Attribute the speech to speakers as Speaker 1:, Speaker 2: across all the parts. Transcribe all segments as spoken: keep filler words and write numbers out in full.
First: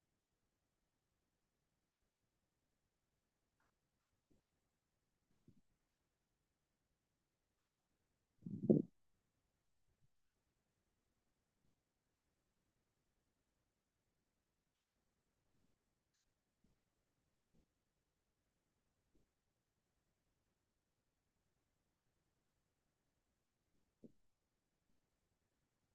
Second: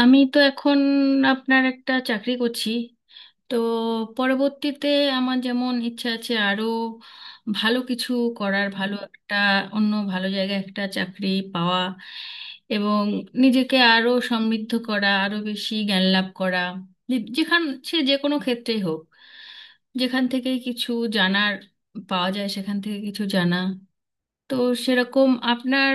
Speaker 1: আমি তো এখন আপনার একটা চাকরি করছি। তো পরবর্তীতে আমার যেমন ইচ্ছা আছে আরো ভালো কিছু করার, ভালো একটা অন্য ভালো জায়গায় একটা চাকরি পাওয়া এবং নিজেকে আরো সমৃদ্ধ করা, আরো বেশি জ্ঞান লাভ করা। যে- যেখান সে যে কোনো ক্ষেত্রেই হোক, যেখান থেকে কিছু জানার পাওয়া যায় সেখান থেকে কিছু জানা। তো সেরকম আপনার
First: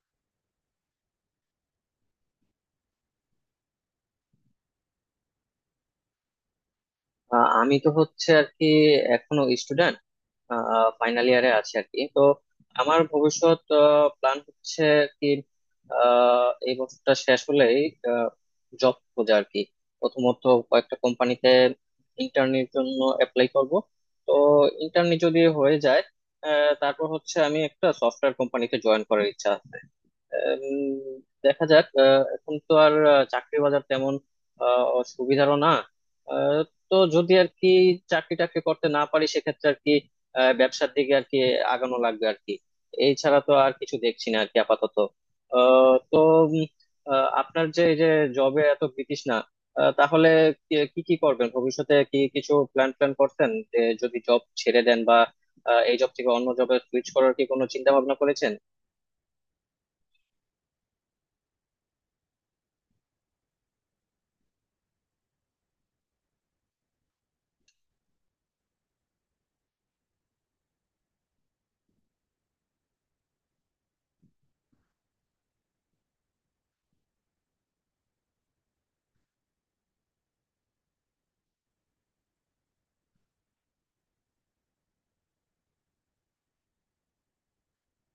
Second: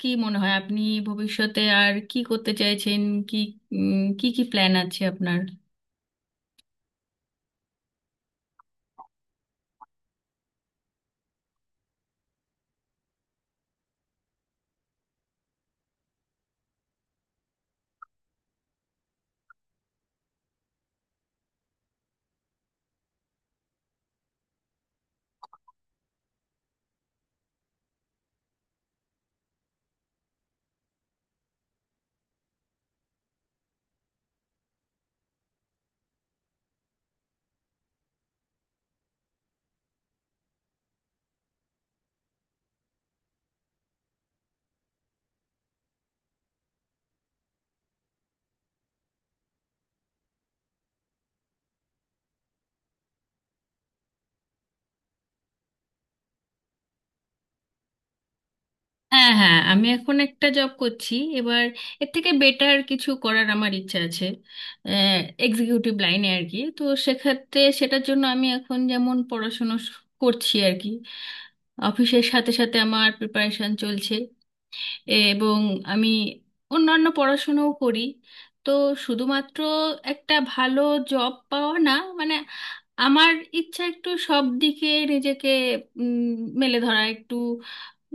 Speaker 1: কি মনে হয়, আপনি ভবিষ্যতে আর কি করতে চাইছেন? কি উম, কি কি প্ল্যান আছে আপনার?
Speaker 2: আহ, আমি তো হচ্ছে আর কি এখনো স্টুডেন্ট, ফাইনাল ইয়ারে আছি আর কি। তো আমার ভবিষ্যৎ প্ল্যান হচ্ছে আর কি আহ, এই বছরটা শেষ হলেই জব খোঁজা আর কি। প্রথমত কয়েকটা কোম্পানিতে ইন্টার্নির জন্য অ্যাপ্লাই করব। তো ইন্টার্নি যদি হয়ে যায় আহ, তারপর হচ্ছে আমি একটা সফটওয়্যার কোম্পানিতে জয়েন করার ইচ্ছা। উম, দেখা যাক। আহ, এখন তো আর আহ, চাকরির বাজার তেমন আহ, সুবিধারও না। আহ, তো যদি আর কি চাকরি টাকরি করতে না পারি সেক্ষেত্রে আর কি আহ, ব্যবসার দিকে আর কি আগানো লাগবে আর কি। এই ছাড়া তো আর কিছু দেখছি না আর কি আপাতত। আহ, তো উম, আহ, আপনার যে এই যে জবে এত বিতৃষ্ণা, আহ, তাহলে কি কি কি করবেন ভবিষ্যতে? কি কিছু প্ল্যান প্ল্যান করছেন যে যদি জব ছেড়ে দেন বা আহ, এই জব থেকে অন্য জবে সুইচ করার কি কোনো চিন্তা ভাবনা করেছেন?
Speaker 1: হ্যাঁ, হ্যাঁ, আমি এখন একটা জব করছি। এবার এর থেকে বেটার কিছু করার আমার ইচ্ছা আছে, এক্সিকিউটিভ লাইনে আর কি। তো সেক্ষেত্রে সেটার জন্য আমি এখন যেমন পড়াশুনো শ- করছি আর কি, অফিসের সাথে সাথে আমার প্রিপারেশন চলছে। এবং আমি অন্যান্য পড়াশোনাও করি। তো শুধুমাত্র একটা ভালো জব পাওয়া না, মানে আমার ইচ্ছা একটু সব দিকে নিজেকে উম, মেলে ধরা। একটু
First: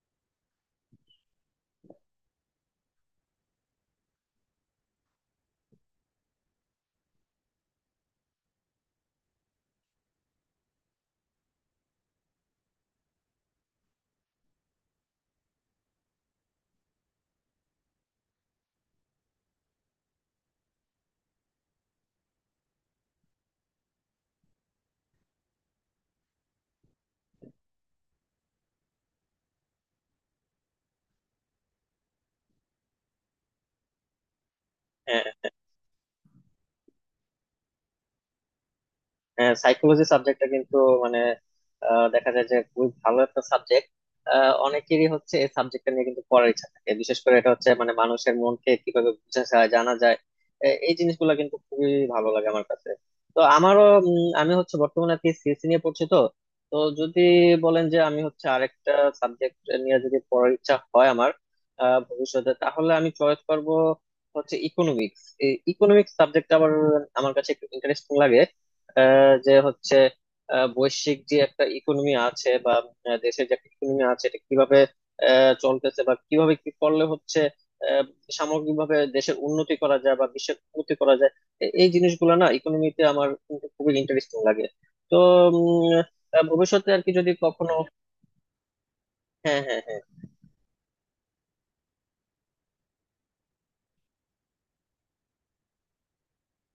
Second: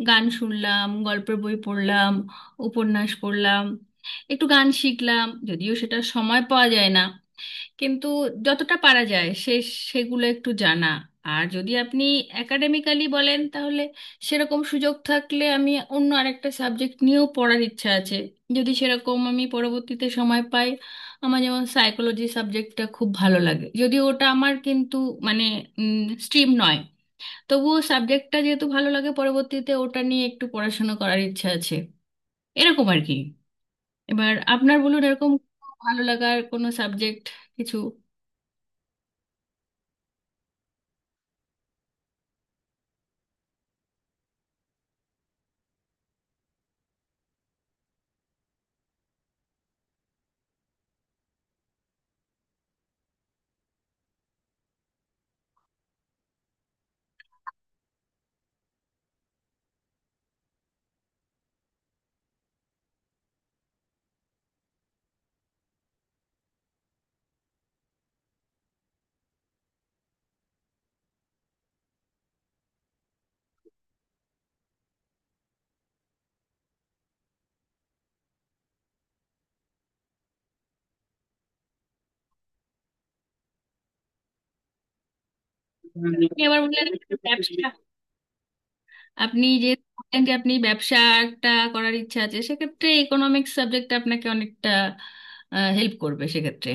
Speaker 1: গান শুনলাম, গল্পের বই পড়লাম, উপন্যাস পড়লাম, একটু গান শিখলাম, যদিও সেটা সময় পাওয়া যায় না, কিন্তু যতটা পারা যায় সে সেগুলো একটু জানা। আর যদি আপনি একাডেমিক্যালি বলেন, তাহলে সেরকম সুযোগ থাকলে আমি অন্য আরেকটা সাবজেক্ট নিয়েও পড়ার ইচ্ছা আছে, যদি সেরকম আমি পরবর্তীতে সময় পাই। আমার যেমন সাইকোলজি সাবজেক্টটা খুব ভালো লাগে, যদিও ওটা আমার কিন্তু মানে স্ট্রিম নয়, তবুও সাবজেক্টটা যেহেতু ভালো লাগে, পরবর্তীতে ওটা নিয়ে একটু পড়াশোনা করার ইচ্ছা আছে। এরকম আর কি। এবার আপনার বলুন,
Speaker 2: হ্যাঁ
Speaker 1: এরকম ভালো লাগার কোনো সাবজেক্ট কিছু।
Speaker 2: হ্যাঁ সাইকোলজি সাবজেক্টটা কিন্তু মানে আহ, দেখা যায় যে খুবই ভালো একটা সাবজেক্ট। অনেকেরই হচ্ছে এই সাবজেক্টটা নিয়ে কিন্তু পড়ার ইচ্ছা থাকে, বিশেষ করে এটা হচ্ছে মানে মানুষের মনকে কিভাবে বোঝা যায় জানা যায়। এ- এই জিনিসগুলো কিন্তু খুবই ভালো লাগে আমার কাছে। তো আমারও উম, আমি হচ্ছে বর্তমানে আর কি সিএসসি নিয়ে পড়ছি। তো তো যদি বলেন যে আমি হচ্ছে আরেকটা সাবজেক্ট নিয়ে যদি পড়ার ইচ্ছা হয় আমার আহ, ভবিষ্যতে, তাহলে আমি চয়েস করব হচ্ছে ইকোনমিক্স। এই ইকোনমিক্স সাবজেক্ট আবার আমার কাছে একটু ইন্টারেস্টিং লাগে। যে হচ্ছে আহ, বৈশ্বিক যে একটা ইকোনমি আছে বা আহ, দেশের যে একটা ইকোনমি আছে, এটা কিভাবে আহ, চলতেছে বা কিভাবে কি করলে হচ্ছে আহ, সামগ্রিকভাবে দেশের উন্নতি করা যায় বা বিশ্বের উন্নতি করা যায়। এ- এই জিনিসগুলো না ইকোনমিতে আমার কিন্তু খুবই ইন্টারেস্টিং লাগে। তো উম,
Speaker 1: হুম, আপনি
Speaker 2: আহ,
Speaker 1: আবার বললেন
Speaker 2: ভবিষ্যতে আর কি যদি
Speaker 1: ব্যবসা,
Speaker 2: কখনো
Speaker 1: আপনি
Speaker 2: হ্যাঁ
Speaker 1: যে
Speaker 2: হ্যাঁ হ্যাঁ।
Speaker 1: বললেন যে আপনি ব্যবসা একটা করার ইচ্ছা আছে, সেক্ষেত্রে ইকোনমিক্স সাবজেক্টটা আপনাকে অনেকটা হেল্প করবে সেক্ষেত্রে।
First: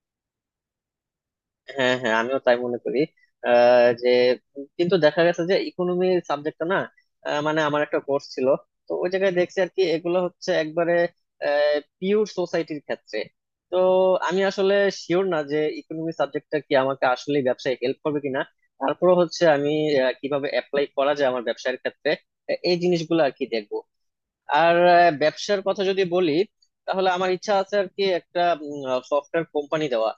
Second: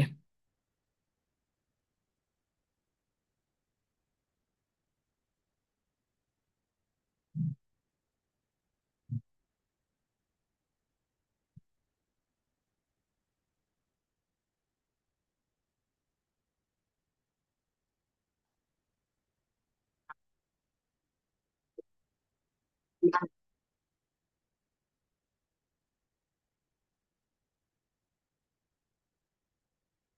Speaker 2: হ্যাঁ হ্যাঁ আমিও তাই মনে করি। আহ, যে কিন্তু দেখা গেছে যে ইকোনমি সাবজেক্টটা না আহ, মানে আমার একটা কোর্স ছিল। তো ওই জায়গায় দেখছি আর কি এগুলো হচ্ছে একবারে পিওর সোসাইটির ক্ষেত্রে। তো আমি আসলে শিওর না যে ইকোনমি সাবজেক্টটা কি আমাকে আসলে ব্যবসায় হেল্প করবে কিনা। তারপরে হচ্ছে আমি আহ, কিভাবে অ্যাপ্লাই করা যায় আমার ব্যবসায়ের ক্ষেত্রে, এ- এই জিনিসগুলো আর কি দেখবো। আর আহ, ব্যবসার কথা যদি বলি, তাহলে আমার ইচ্ছা আছে আর কি একটা সফটওয়্যার কোম্পানি দেওয়া।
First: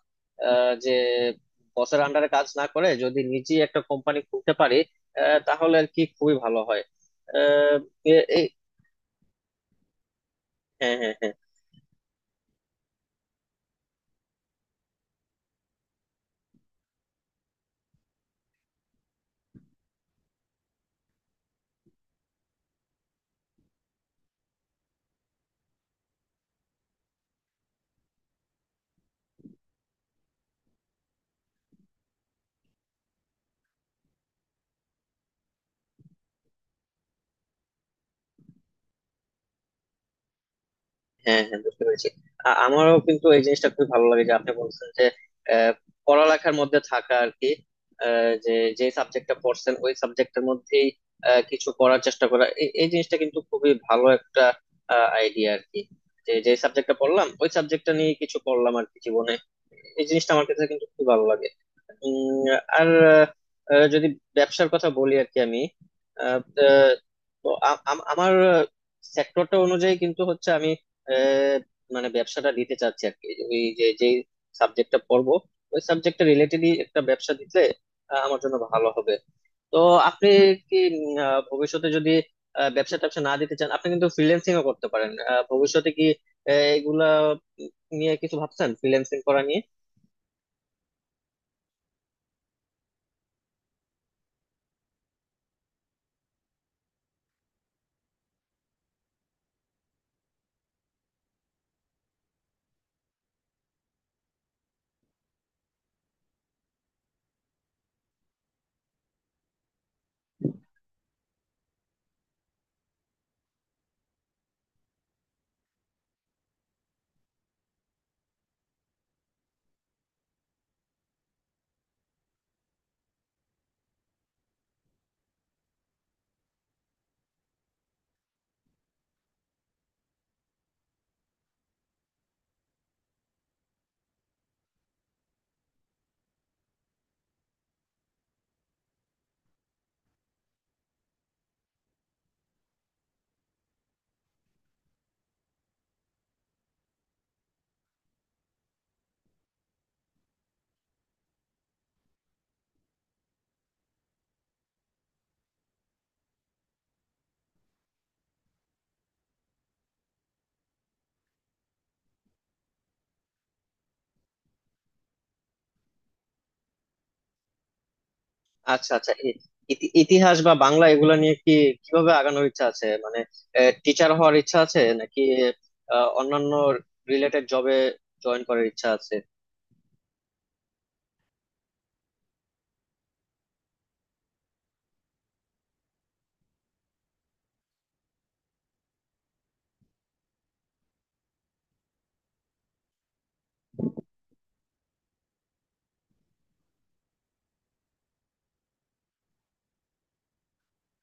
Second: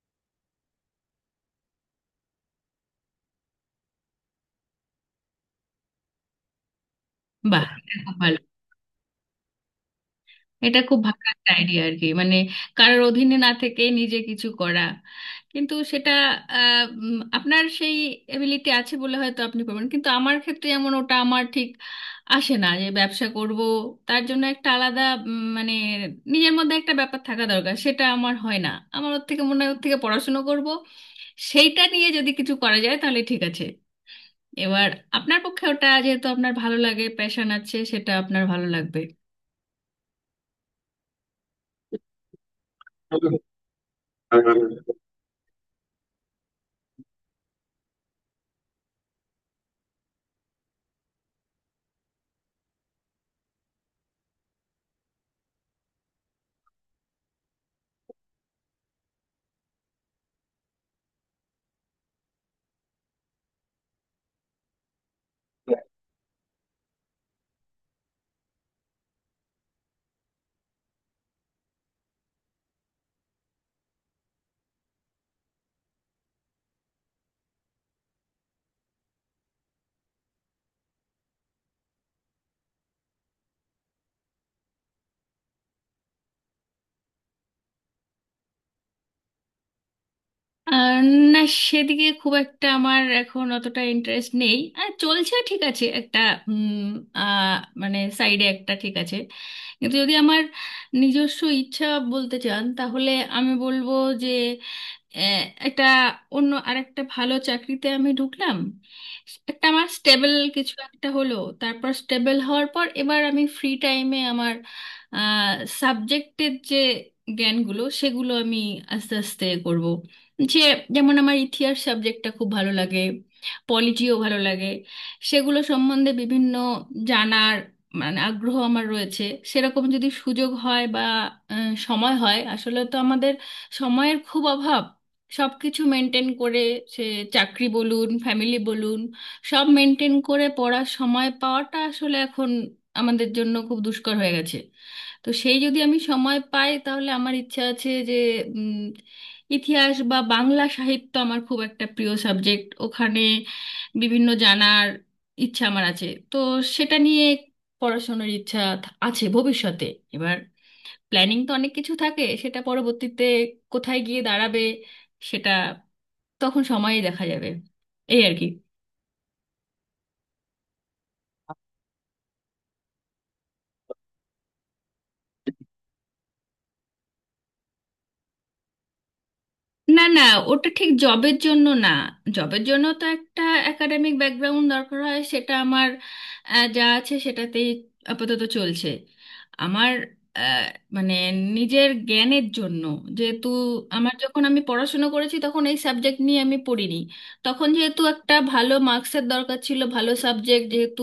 Speaker 2: আহ, যে বসের আন্ডারে কাজ না করে যদি নিজে একটা কোম্পানি খুলতে পারি আহ, তাহলে আর কি খুবই ভালো হয়।
Speaker 1: বাহ,
Speaker 2: আহ,
Speaker 1: এটা খুব
Speaker 2: এ-
Speaker 1: ভালো,
Speaker 2: এই-
Speaker 1: এটা
Speaker 2: হ্যাঁ
Speaker 1: খুব
Speaker 2: হ্যাঁ
Speaker 1: ভালো
Speaker 2: হ্যাঁ।
Speaker 1: একটা আইডিয়া আর কি। মানে কারোর অধীনে না থেকে নিজে কিছু করা। কিন্তু সেটা আহ, উম, আপনার সেই এবিলিটি আছে বলে হয়তো আপনি পারবেন, কিন্তু আমার ক্ষেত্রে এমন ওটা আমার ঠিক আসে না যে ব্যবসা করব। তার জন্য একটা আলাদা উম, মানে নিজের মধ্যে একটা ব্যাপার থাকা দরকার, সেটা আমার হয় না। আমার ওর থেকে মনে হয় ওর থেকে পড়াশুনো করব, সেইটা নিয়ে যদি কিছু করা যায় তাহলে ঠিক আছে। এবার আপনার পক্ষে ওটা যেহেতু আপনার ভালো লাগে, প্যাশন আছে, সেটা আপনার ভালো লাগবে।
Speaker 2: হ্যাঁ হ্যাঁ বুঝতে পেরেছি। আ- আমারও কিন্তু এই জিনিসটা খুব ভালো লাগে যে আপনি বলছেন যে আহ, পড়ালেখার মধ্যে থাকা আর কি আহ, যে যে সাবজেক্টটা পড়ছেন ওই সাবজেক্টের মধ্যেই আহ, কিছু করার চেষ্টা করা, এই এই জিনিসটা কিন্তু খুবই ভালো একটা আইডিয়া আর কি। যে যে সাবজেক্টটা পড়লাম ওই সাবজেক্টটা নিয়ে কিছু করলাম আর কি জীবনে, এই জিনিসটা আমার কাছে কিন্তু খুব ভালো লাগে। উম, আর আহ, যদি ব্যবসার কথা বলি আর কি আমি আহ, তো আ- আম- আমার সেক্টরটা অনুযায়ী কিন্তু হচ্ছে আমি আহ, মানে ব্যবসাটা দিতে চাচ্ছি আর কি। ওই যে যে সাবজেক্টটা পড়বো ওই সাবজেক্টটা রিলেটেডই একটা ব্যবসা দিতে আহ, আমার জন্য ভালো হবে। তো আপনি কি উম, আহ, ভবিষ্যতে যদি আহ, ব্যবসা ট্যাবসা না দিতে চান, আপনি কিন্তু ফ্রিল্যান্সিং ও করতে পারেন। আহ, ভবিষ্যতে কি আহ, এগুলা নিয়ে কিছু ভাবছেন, ফ্রিল্যান্সিং করা নিয়ে?
Speaker 1: আর না, সেদিকে খুব একটা আমার এখন অতটা ইন্টারেস্ট নেই। আর চলছে, ঠিক আছে একটা উম, আহ, মানে সাইডে একটা ঠিক আছে। কিন্তু যদি আমার নিজস্ব ইচ্ছা বলতে চান, তাহলে আমি বলবো যে আহ, একটা অন্য আরেকটা ভালো চাকরিতে আমি ঢুকলাম, একটা আমার স্টেবল কিছু একটা হলো, তারপর স্টেবল হওয়ার পর এবার আমি ফ্রি টাইমে আমার সাবজেক্টের যে জ্ঞানগুলো সেগুলো আমি আস্তে আস্তে করব। যে যেমন আমার ইতিহাস সাবজেক্টটা খুব ভালো লাগে, পলিটিও ভালো লাগে, সেগুলো সম্বন্ধে বিভিন্ন জানার মানে আগ্রহ আমার রয়েছে। সেরকম যদি সুযোগ হয় বা আহ, সময় হয়। আসলে তো আমাদের সময়ের খুব অভাব, সবকিছু মেনটেন করে সে চাকরি বলুন, ফ্যামিলি বলুন, সব মেনটেন করে পড়ার সময় পাওয়াটা আসলে এখন আমাদের জন্য খুব দুষ্কর হয়ে গেছে। তো সেই যদি আমি সময় পাই, তাহলে আমার ইচ্ছা আছে যে উম, ইতিহাস বা বাংলা সাহিত্য আমার খুব একটা প্রিয় সাবজেক্ট, ওখানে বিভিন্ন জানার ইচ্ছা আমার আছে। তো সেটা নিয়ে পড়াশোনার ইচ্ছা থা- আছে ভবিষ্যতে। এবার প্ল্যানিং তো অনেক কিছু থাকে, সেটা পরবর্তীতে কোথায় গিয়ে দাঁড়াবে সেটা তখন সময়ে দেখা যাবে, এই আর কি।
Speaker 2: আচ্ছা আচ্ছা ই- ইতি- ইতিহাস বা বাংলা এগুলা নিয়ে কি, কিভাবে আগানোর ইচ্ছা আছে মানে? টিচার হওয়ার ইচ্ছা আছে নাকি আহ, অন্যান্য রিলেটেড জবে জয়েন করার ইচ্ছা আছে?
Speaker 1: না, না, ওটা ঠিক জবের জন্য না। জবের জন্য তো একটা একাডেমিক ব্যাকগ্রাউন্ড দরকার হয়, সেটা আমার আহ, যা আছে সেটাতেই আপাতত চলছে। আমার আহ, মানে নিজের জ্ঞানের জন্য, যেহেতু আমার যখন আমি পড়াশুনো করেছি তখন এই সাবজেক্ট নিয়ে আমি পড়িনি, তখন যেহেতু একটা ভালো মার্কসের দরকার ছিল, ভালো সাবজেক্ট যেহেতু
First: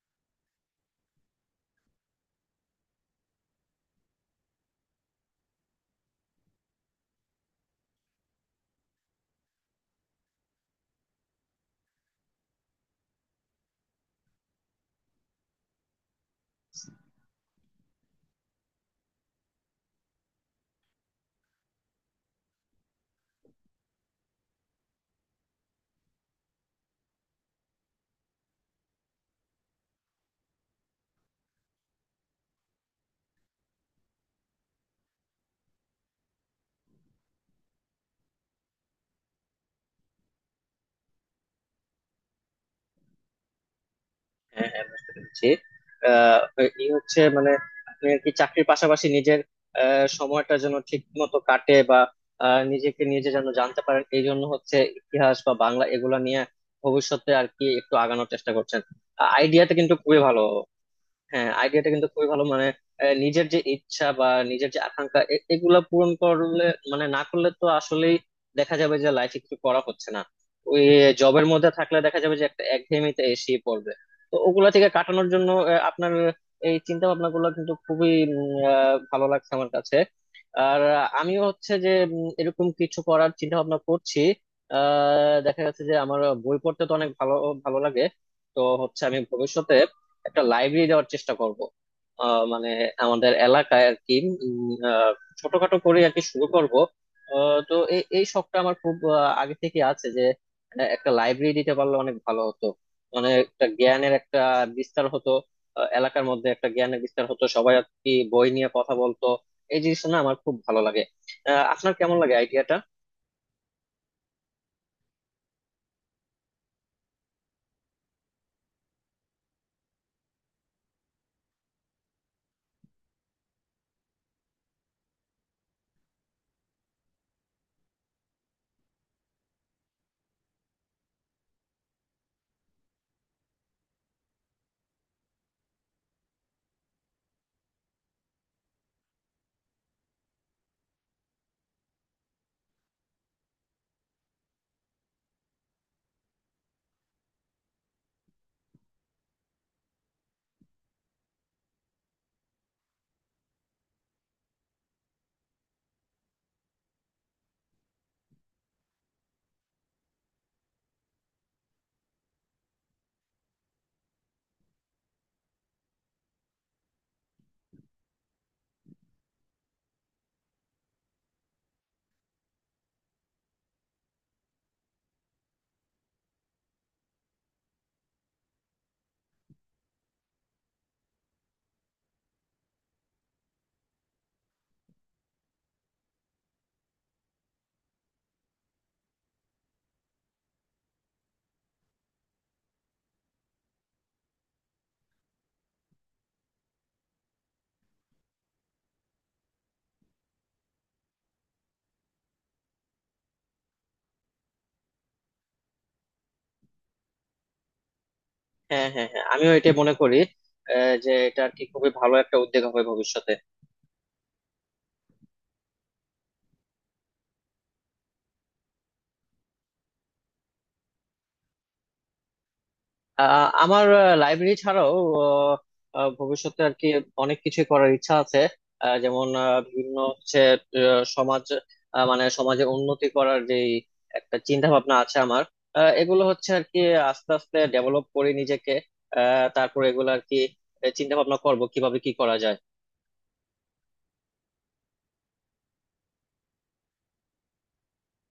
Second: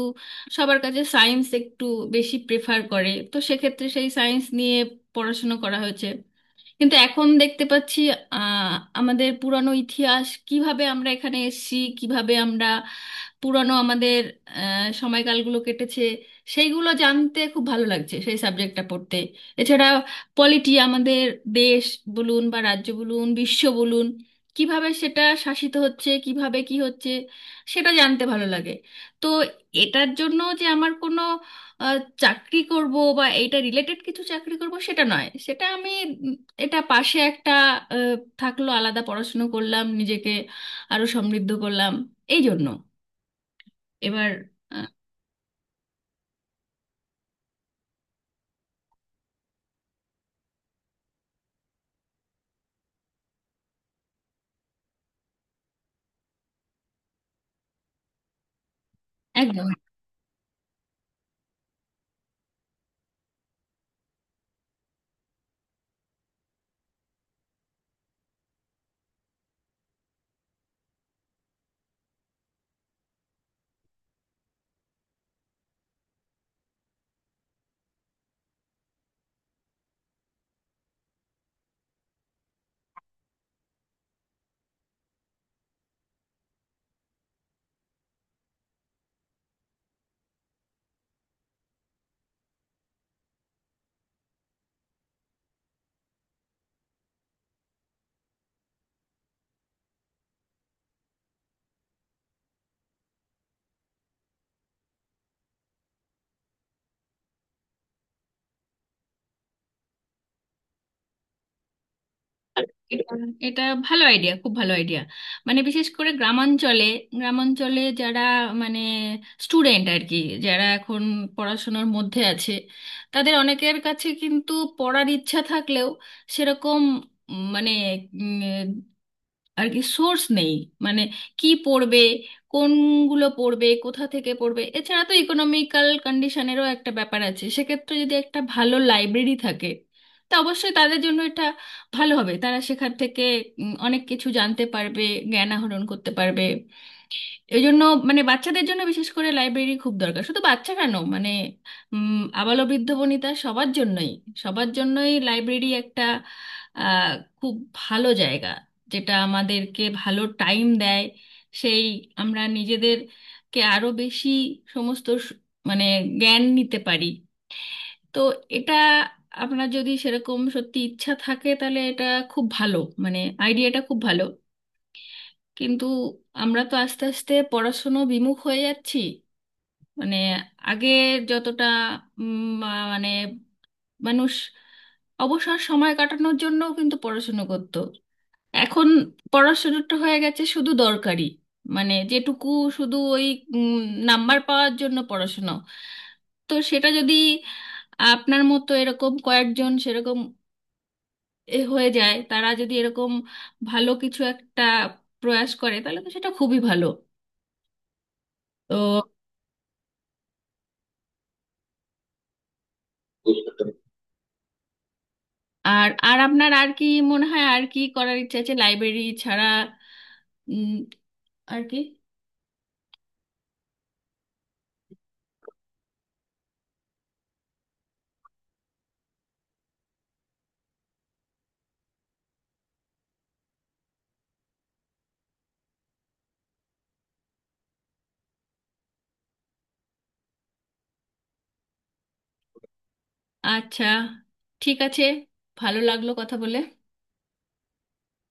Speaker 1: সবার কাছে সায়েন্স একটু বেশি প্রেফার করে, তো সেক্ষেত্রে সেই সায়েন্স নিয়ে পড়াশুনো করা হয়েছে। কিন্তু এখন দেখতে পাচ্ছি আহ আমাদের পুরানো ইতিহাস কিভাবে আমরা এখানে এসেছি, কিভাবে আমরা পুরানো আমাদের আহ, সময়কালগুলো কেটেছে, সেইগুলো জানতে খুব ভালো লাগছে, সেই সাবজেক্টটা পড়তে। এছাড়া পলিটি আমাদের দেশ বলুন বা রাজ্য বলুন, বিশ্ব বলুন, কিভাবে সেটা শাসিত হচ্ছে, কিভাবে কি হচ্ছে, সেটা জানতে ভালো লাগে। তো এটার জন্য যে আমার কোনো আহ, চাকরি করব বা এইটা রিলেটেড কিছু চাকরি করব সেটা নয়। সেটা আমি এটা পাশে একটা আহ, থাকলো, আলাদা পড়াশুনো করলাম, নিজেকে আরো সমৃদ্ধ করলাম, এই জন্য। এবার
Speaker 2: হ্যাঁ
Speaker 1: আহ,
Speaker 2: হ্যাঁ বুঝতে পেরেছি। আহ এই হচ্ছে মানে আপনি আর কি চাকরির পাশাপাশি নিজের আহ, সময়টা যেন ঠিক মতো কাটে বা আহ, নিজেকে নিজে যেন জানতে পারেন, এই জন্য হচ্ছে ইতিহাস বা বাংলা এগুলা নিয়ে ভবিষ্যতে আর কি একটু আগানোর চেষ্টা করছেন।
Speaker 1: একদম।
Speaker 2: আইডিয়াটা কিন্তু খুবই ভালো। হ্যাঁ আইডিয়াটা কিন্তু খুবই ভালো মানে আহ, নিজের যে ইচ্ছা বা নিজের যে আকাঙ্ক্ষা এ- এগুলা পূরণ করলে, মানে না করলে তো আসলেই দেখা যাবে যে লাইফে কিছু করা হচ্ছে না। ওই জবের মধ্যে থাকলে দেখা যাবে যে একটা একঘেয়েমিতে এসে পড়বে। তো ওগুলা থেকে কাটানোর জন্য আহ, আপনার এই চিন্তা ভাবনা গুলো কিন্তু খুবই উম, আহ, ভালো লাগছে আমার কাছে। আর আহ, আমিও হচ্ছে যে উম, এরকম কিছু করার চিন্তা ভাবনা করছি। দেখা যাচ্ছে যে আমার বই পড়তে তো অনেক ভালো ভালো লাগে। তো হচ্ছে আমি ভবিষ্যতে একটা লাইব্রেরি দেওয়ার চেষ্টা করব। আহ, মানে আমাদের এলাকায় আর কি উম, আহ, ছোটখাটো করে আর কি শুরু করব। আহ, তো এই এই শখটা আমার খুব আহ, আগে থেকে আছে যে আহ, একটা লাইব্রেরি দিতে পারলে অনেক ভালো হতো, মানে একটা জ্ঞানের একটা বিস্তার হতো। আহ, এলাকার মধ্যে একটা জ্ঞানের বিস্তার হতো, সবাই আর কি বই নিয়ে কথা বলতো, এই জিনিসটা না আমার খুব ভালো লাগে। আহ, আপনার কেমন লাগে আইডিয়াটা?
Speaker 1: এটা এটা ভালো আইডিয়া, খুব ভালো আইডিয়া। মানে বিশেষ করে গ্রামাঞ্চলে, গ্রামাঞ্চলে যারা মানে স্টুডেন্ট আর কি, যারা এখন পড়াশোনার মধ্যে আছে, তাদের অনেকের কাছে কিন্তু পড়ার ইচ্ছা থাকলেও সেরকম উম, মানে আর কি সোর্স নেই। মানে কি পড়বে, কোনগুলো পড়বে, কোথা থেকে পড়বে, এছাড়া তো ইকোনমিক্যাল কন্ডিশনেরও একটা ব্যাপার আছে। সেক্ষেত্রে যদি একটা ভালো লাইব্রেরি থাকে, তা অবশ্যই তাদের জন্য এটা ভালো হবে। তারা সেখান থেকে উম, অনেক কিছু জানতে পারবে, জ্ঞান আহরণ করতে পারবে, এই জন্য। মানে বাচ্চাদের জন্য বিশেষ করে লাইব্রেরি খুব দরকার। শুধু বাচ্চা কেন, মানে উম, আবালো বৃদ্ধ বনিতা সবার জন্যই, সবার জন্যই লাইব্রেরি একটা আহ, খুব ভালো জায়গা, যেটা আমাদেরকে ভালো টাইম দেয়। সেই আমরা নিজেদেরকে আরো বেশি সমস্ত স- মানে জ্ঞান নিতে পারি। তো এটা আপনার যদি সেরকম সত্যি ইচ্ছা থাকে, তাহলে এটা খুব ভালো, মানে আইডিয়াটা খুব ভালো। কিন্তু আমরা তো আস্তে আস্তে পড়াশুনো বিমুখ হয়ে যাচ্ছি। মানে আগে যতটা উম, মা- মানে মানুষ অবসর সময় কাটানোর জন্যও কিন্তু পড়াশুনো করত, এখন পড়াশুনোটা হয়ে গেছে শুধু দরকারি, মানে যেটুকু শুধু ওই উম, নাম্বার পাওয়ার জন্য পড়াশুনো। তো সেটা যদি আপনার মতো এরকম কয়েকজন সেরকম এ হয়ে যায়, তারা যদি এরকম ভালো কিছু একটা প্রয়াস করে, তাহলে তো সেটা খুবই ভালো। তো
Speaker 2: হ্যাঁ হ্যাঁ হ্যাঁ আমিও এটা মনে করি। আহ, যে এটা আর কি খুবই ভালো একটা উদ্যোগ হবে ভবিষ্যতে।
Speaker 1: আর, আর আপনার আর কি মনে হয় আর কি করার ইচ্ছা আছে লাইব্রেরি ছাড়া? উম, আর কি?
Speaker 2: আহ, আমার লাইব্রেরি ছাড়াও আহ, আহ, ভবিষ্যতে আর কি অনেক কিছু করার ইচ্ছা আছে। আহ, যেমন আহ, বিভিন্ন হচ্ছে আহ, সমাজ আহ, মানে সমাজে উন্নতি করার যে একটা চিন্তা ভাবনা আছে আমার। আহ, এগুলো হচ্ছে আর কি আস্তে আস্তে ডেভেলপ করি নিজেকে। আহ, তারপরে এগুলো আর কি চিন্তা ভাবনা করবো কিভাবে কি করা যায়।
Speaker 1: আচ্ছা, ঠিক আছে, ভালো লাগলো কথা বলে।